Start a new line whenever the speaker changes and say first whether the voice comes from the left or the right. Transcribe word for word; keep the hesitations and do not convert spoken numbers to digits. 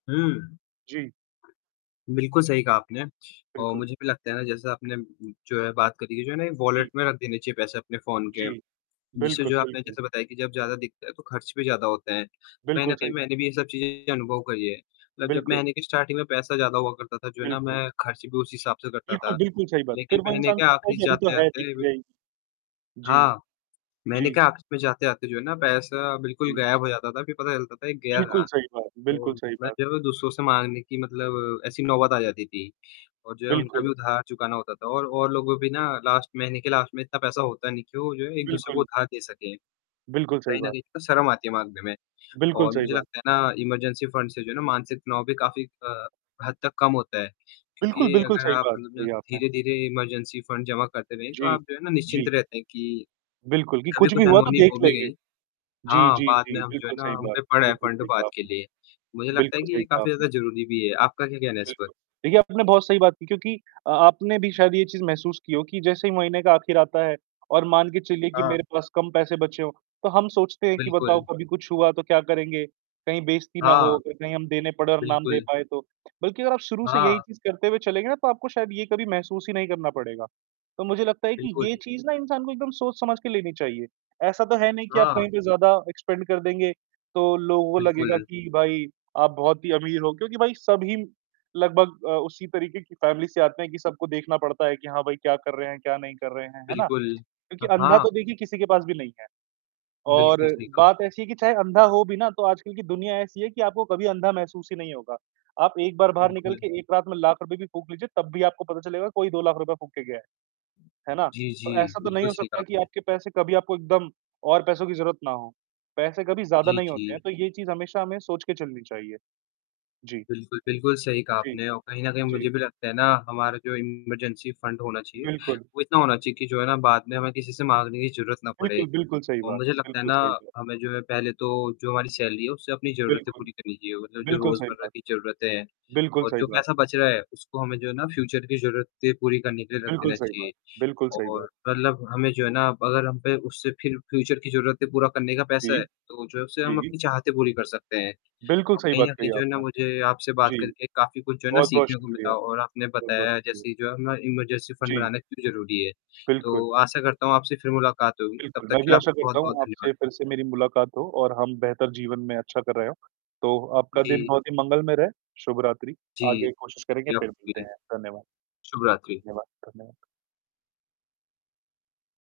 left: हुँ।
right: जी।
left: बिल्कुल सही कहा आपने। और
right: बिल्कुल।
left: मुझे भी लगता है ना जैसे आपने जो है बात करी है जो है ना वॉलेट
right: जी।
left: में रख देने चाहिए पैसे अपने फ़ोन के।
right: जी।
left: जिससे
right: बिल्कुल,
left: जो है आपने
right: बिल्कुल।
left: जैसे बताया कि जब ज़्यादा दिखता है, तो खर्च भी ज़्यादा होते हैं। कहीं न
right: बिल्कुल सही
left: कहीं
right: बात।
left: मैंने भी ये सब चीज़ें अनुभव करी है, मतलब जब
right: बिल्कुल।
left: महीने की स्टार्टिंग में पैसा ज़्यादा हुआ करता था जो है ना
right: बिल्कुल।
left: मैं खर्च भी उस हिसाब से करता
right: बिल्कुल,
left: था।
right: बिल्कुल सही बात। फिर
left: लेकिन
right: वो
left: महीने
right: इंसान
left: के
right: सोचता है
left: आखिर
right: कि अभी तो
left: जाते
right: है
left: जाते
right: देखी
left: बिल
right: जाएगी। जी।
left: हाँ। महीने के
right: जी।
left: आख़िर में जाते-जाते जो है ना पैसा बिल्कुल
right: जी।
left: गायब हो जाता था। फिर पता चलता था कि गया
right: बिल्कुल
left: कहाँ,
right: सही बात
left: तो
right: बिल्कुल सही
left: मैं
right: बात।
left: जब दूसरों से माँगने की मतलब ऐसी नौबत आ जाती थी, और जो है उनका
right: बिल्कुल।
left: भी उधार चुकाना होता था और, और लोगों भी ना
right: बिल्कुल।
left: लास्ट महीने के लास्ट में इतना पैसा होता है नहीं कि वो जो है एक-दूसरे को
right: बिल्कुल।
left: उधार दे सकें।
right: बिल्कुल सही
left: कहीं न
right: बात।
left: कहीं तो शर्म आती है माँगने में,
right: बिल्कुल
left: और
right: सही
left: मुझे
right: बात।
left: लगता है ना इमरजेंसी फंड से जो है ना मानसिक तनाव भी काफ़ी अ, हद तक कम होता है।
right: बिल्कुल,
left: क्योंकि
right: बिल्कुल,
left: अगर
right: सही
left: आप
right: बात
left: मतलब ज
right: कही आपने।
left: धीरे-धीरे इमरजेंसी फंड जमा करते रहें, तो
right: जी।
left: आप जो है ना निश्चिंत
right: जी।
left: रहते हैं कि,
right: बिल्कुल, कि
left: कभी
right: कुछ
left: कुछ
right: भी हुआ तो
left: अनहोनी
right: देख
left: हो भी
right: लेंगे।
left: गई
right: जी,
left: हाँ,
right: जी,
left: बाद
right: जी,
left: में हम जो है
right: बिल्कुल
left: ना,
right: सही
left: हम
right: बात,
left: पे पड़ा है
right: बिल्कुल
left: फंड
right: सही
left: बाद
right: कहा
left: के लिए।
right: आपने
left: मुझे लगता है
right: बिल्कुल
left: कि
right: सही
left: ये
right: कहा
left: काफ़ी ज़्यादा
right: आपने।
left: ज़रूरी भी है। आपका क्या कहना है इस पर?
right: बिल्कुल। देखिए आपने ना बहुत सही बात की क्योंकि अ, आपने भी शायद ये चीज़ महसूस की हो कि जैसे ही महीने का आखिर आता है, और मान के चलिए कि
left: हाँ।
right: मेरे पास कम पैसे बचे हो, तो हम सोचते हैं कि बताओ
left: बिल्कुल।
right: कभी कुछ हुआ तो क्या करेंगे, कहीं बेइज्जती ना हो
left: हाँ।
right: अगर कहीं हम देने पड़ और ना हम दे
left: बिल्कुल।
right: पाएँ तो। बल्कि अगर आप शुरू से यही
left: हाँ।
right: चीज़ करते हुए चलेंगे ना तो आपको शायद ये कभी महसूस ही नहीं करना पड़ेगा। तो मुझे लगता है कि
left: बिल्कुल।
right: ये चीज़ ना इंसान को एकदम सोच-समझ के लेनी चाहिए। ऐसा तो है नहीं कि आप
left: हाँ।
right: कहीं पे ज़्यादा स्पेंड कर देंगे, तो लोगों को लगेगा
left: बिल्कुल।
right: कि भाई, आप बहुत ही अमीर हो क्योंकि भाई सभी, लगभग अ, उसी तरीके की फ़ैमिली से आते हैं कि सबको देखना पड़ता है कि हाँ, भाई क्या कर रहे हैं, क्या नहीं कर रहे हैं, है ना?
left: बिल्कुल।
right: क्योंकि
left: हाँ,
right: अंधा
left: हाँ।
right: तो देखिए किसी के पास भी नहीं है, और
left: बिल्कुल सही कहा।
right: बात ऐसी है कि चाहे अंधा हो भी ना, तो आजकल की दुनिया ऐसी है कि आपको कभी अंधा महसूस ही नहीं होगा। आप एक बार बाहर निकल
left: बिल्कुल।
right: के एक रात में लाख रुपए भी फूँक लीजिए तब भी आपको पता चलेगा कोई दो लाख रुपए फूँक के गया है। है ना?
left: जी, जी।
right: तो, ऐसा तो नहीं
left: बिल्कुल
right: हो
left: सही कहा
right: सकता कि
left: आपने।
right: आपके पैसे कभी आपको एकदम और पैसों की ज़रूरत ना हो। पैसे कभी ज़्यादा
left: जी,
right: नहीं होते हैं,
left: जी।
right: तो ये चीज़ हमेशा हमें सोच के चलनी चाहिए। जी।
left: बिल्कुल, बिल्कुल, सही कहा
right: जी।
left: आपने और कहीं न कहीं
right: जी।
left: मुझे भी लगता है ना, हमारा जो इमरजेंसी फंड होना चाहिए,
right: बिल्कुल।
left: वो इतना होना चाहिए कि जो है ना बाद में हमें किसी से माँगने की ज़रूरत ना पड़े।
right: बिल्कुल, बिल्कुल सही
left: और
right: बात
left: मुझे लगता है
right: बिल्कुल
left: ना,
right: सही बात।
left: हमें जो है पहले तो जो हमारी सैलरी है, उससे अपनी ज़रूरतें
right: बिल्कुल।
left: पूरी करनी चाहिए मतलब जो
right: बिल्कुल सही
left: रोज़मर्रा
right: बात
left: की ज़रूरतें हैं
right: बिल्कुल
left: और
right: सही
left: जो
right: बात।
left: पैसा बच रहा है उसको हमें जो है ना फ्यूचर की ज़रूरतें पूरी करने के लिए रख
right: बिल्कुल
left: देना
right: सही
left: चाहिए।
right: बात, बिल्कुल सही बात।
left: और मतलब हमें जो है ना अगर हम पे उससे फिर फ्यूचर की ज़रूरतें पूरा करने का पैसा
right: जी।
left: है, तो जो है उससे हम
right: जी।
left: अपनी चाहतें पूरी कर सकते हैं।
right: बिल्कुल
left: अ,
right: सही
left: कहीं
right: बात
left: न
right: कही
left: कहीं जो है ना
right: आपने।
left: मुझे आपसे बात
right: जी।
left: करके काफ़ी कुछ जो है ना
right: बहुत-बहुत
left: सीखने को
right: शुक्रिया
left: मिला और आपने
right: बहुत-बहुत
left: बताया
right: शुक्रिया।
left: जैसे जो अपना इमरजेंसी फंड
right: जी।
left: बनाना क्यों ज़रूरी है।
right: बिल्कुल।
left: तो आशा करता हूँ आपसे फिर मुलाकात होगी, तब
right: बिल्कुल,
left: तक
right: मैं
left: के
right: भी
left: लिए
right: आशा
left: आपका
right: करता
left: बहुत-बहुत
right: हूँ
left: धन्यवाद।
right: आपसे फिर से मेरी मुलाकात हो और हम बेहतर जीवन में अच्छा कर रहे हो, तो आपका दिन
left: जी।
right: बहुत ही मंगलमय रहे, शुभ रात्रि।
left: जी।
right: आगे कोशिश करेंगे,
left: या
right: फिर मिलते
left: कि
right: हैं, धन्यवाद।
left: शुभरात्रि।
right: धन्यवाद, धन्यवाद।